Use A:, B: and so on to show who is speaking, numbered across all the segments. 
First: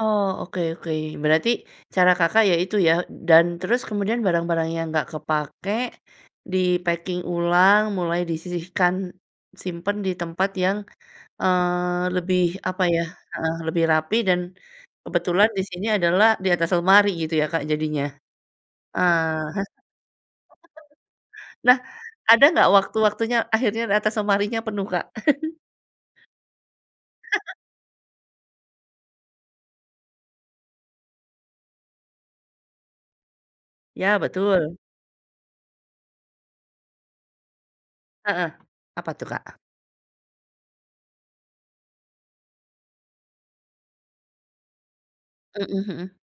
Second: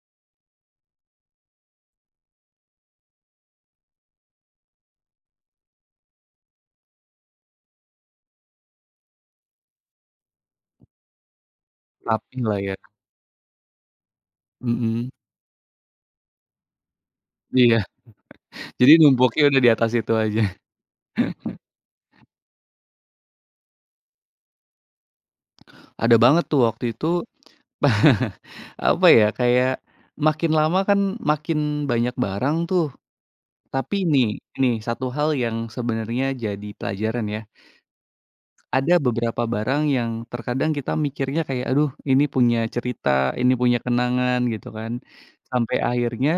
A: Oh, oke oke. Berarti cara Kakak ya itu ya. Dan terus kemudian barang-barang yang nggak kepakai di-packing ulang, mulai disisihkan, simpan di tempat yang, eee, lebih
B: Rapilah ya.
A: apa ya heeh, lebih rapi dan
B: Mhm.
A: kebetulan di sini adalah di atas lemari gitu ya Kak
B: Iya.
A: jadinya.
B: Jadi
A: Ah
B: numpuknya udah
A: hah. [unintelligible]
B: di atas itu aja.
A: Nah, ada nggak waktu-waktunya akhirnya atas lemarinya penuh Kak?
B: Ada banget tuh waktu itu, apa ya, kayak makin lama kan makin banyak barang tuh. Tapi
A: Ya
B: nih nih,
A: betul.
B: satu hal yang sebenarnya jadi pelajaran ya.
A: Heeh.
B: Ada
A: Apa tuh
B: beberapa
A: Kak?
B: barang yang terkadang kita mikirnya kayak, aduh ini punya cerita, ini punya kenangan gitu kan. Sampai
A: Mhm mhm.
B: akhirnya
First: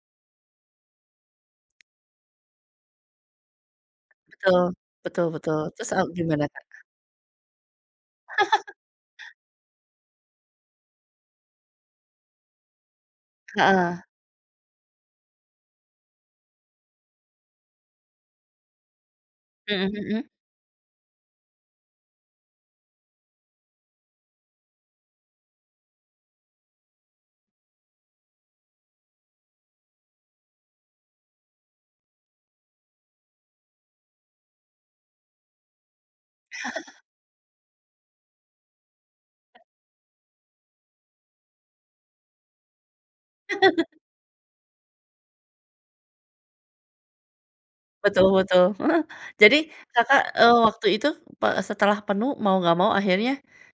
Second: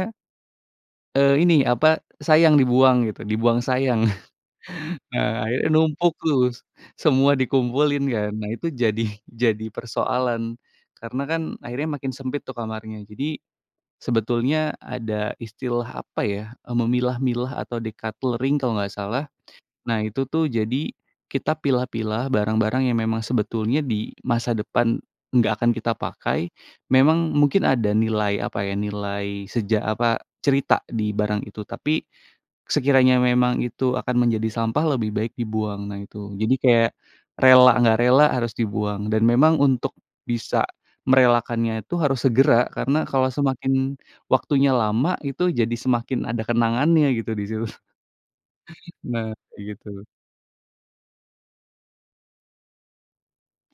B: eee, ini apa, sayang dibuang gitu. Dibuang sayang.
A: Betul. Betul betul.
B: Eee, ya
A: Terus, eee,
B: numpuk
A: gimana
B: tuh, s
A: Kak?
B: semua dikumpulin kan. Nah itu jadi jadi persoalan. Karena kan akhirnya makin sempit tuh kamarnya. Jadi
A: Heeh.
B: sebetulnya ada istilah, apa ya, memilah-milah atau deculttering kalau nggak salah.
A: Mhm
B: Nah itu
A: mhm.
B: tuh jadi kita pilah-pilah barang-barang yang memang sebetulnya di masa depan nggak akan kita pakai. Memang mungkin ada nilai, apa ya, nilai seja apa, cerita di barang itu. Tapi sekiranya memang itu akan menjadi sampah lebih baik dibuang. Nah itu. Jadi kayak rela nggak rela harus dibuang, dan memang untuk bisa merelakannya itu harus segera, karena kalau semakin waktunya lama, itu jadi semakin ada kenangannya gitu di situ.
A: Betul betul.
B: Nah,
A: Jadi
B: kayak gitu.
A: Kakak, eee, waktu itu pe setelah penuh mau nggak mau akhirnya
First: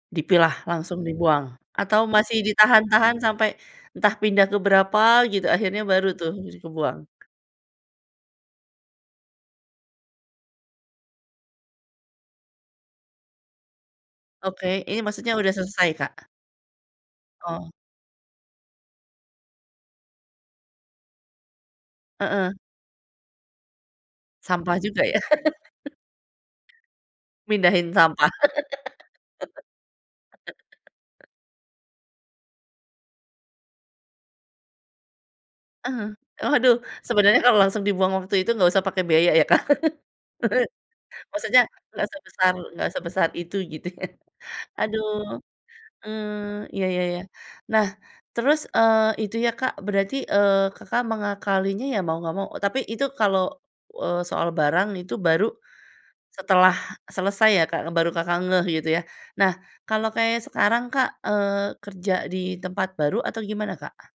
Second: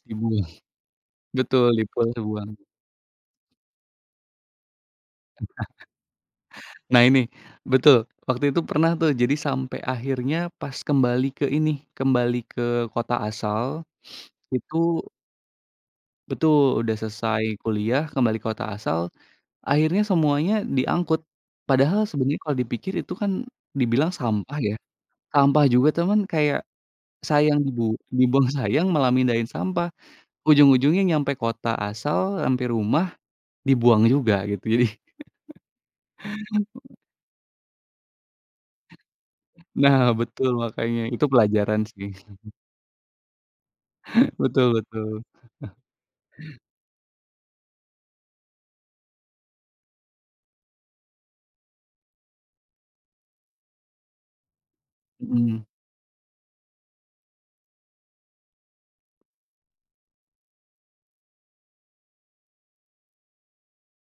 B: Dibuang.
A: dipilah, langsung dibuang?
B: Betul,
A: Atau
B: [unintelligible]
A: masih
B: buang.
A: ditahan-tahan sampai entah pindah ke berapa gitu akhirnya baru tuh bisa kebuang?
B: Nah ini. Betul! Waktu itu pernah tuh jadi sampai akhirnya pas kembali ke ini, kembali ke kota asal, itu
A: Oke, ini maksudnya udah selesai Kak?
B: Betul! Udah selesai
A: Oh.
B: kuliah, kembali kota asal, akhirnya semuanya diangkut. Padahal sebenarnya
A: Heeh.
B: kalau dipikir itu kan dibilang sampah ya.
A: Sampah juga ya.
B: Sampah juga cuman kayak sayang
A: Mindahin
B: dibu
A: sampah.
B: dibuang sayang, malah mindahin sampah. Ujung-ujungnya nyampe kota asal, nyampe rumah, dibuang juga, gitu. Jadi
A: Ah hah. Oh waduh, sebenarnya kalau langsung dibuang waktu itu nggak usah pakai biaya ya Kak.
B: Nah betul, makanya. Itu
A: Maksudnya
B: pelajaran
A: nggak
B: sih.
A: sebesar nggak sebesar itu, gitu.
B: Betul betul.
A: Aduh. Eee, iya iya iya. Nah terus, eee, itu ya Kak berarti, eee, Kakak mengakalinya ya mau nggak mau tapi itu kalau, eee, soal barang itu baru
B: Mhm.
A: setelah selesai ya Kak, baru Kakak ngeh gitu ya. Nah, kalau kayak sekarang Kak, eee, kerja di tempat baru atau gimana Kak?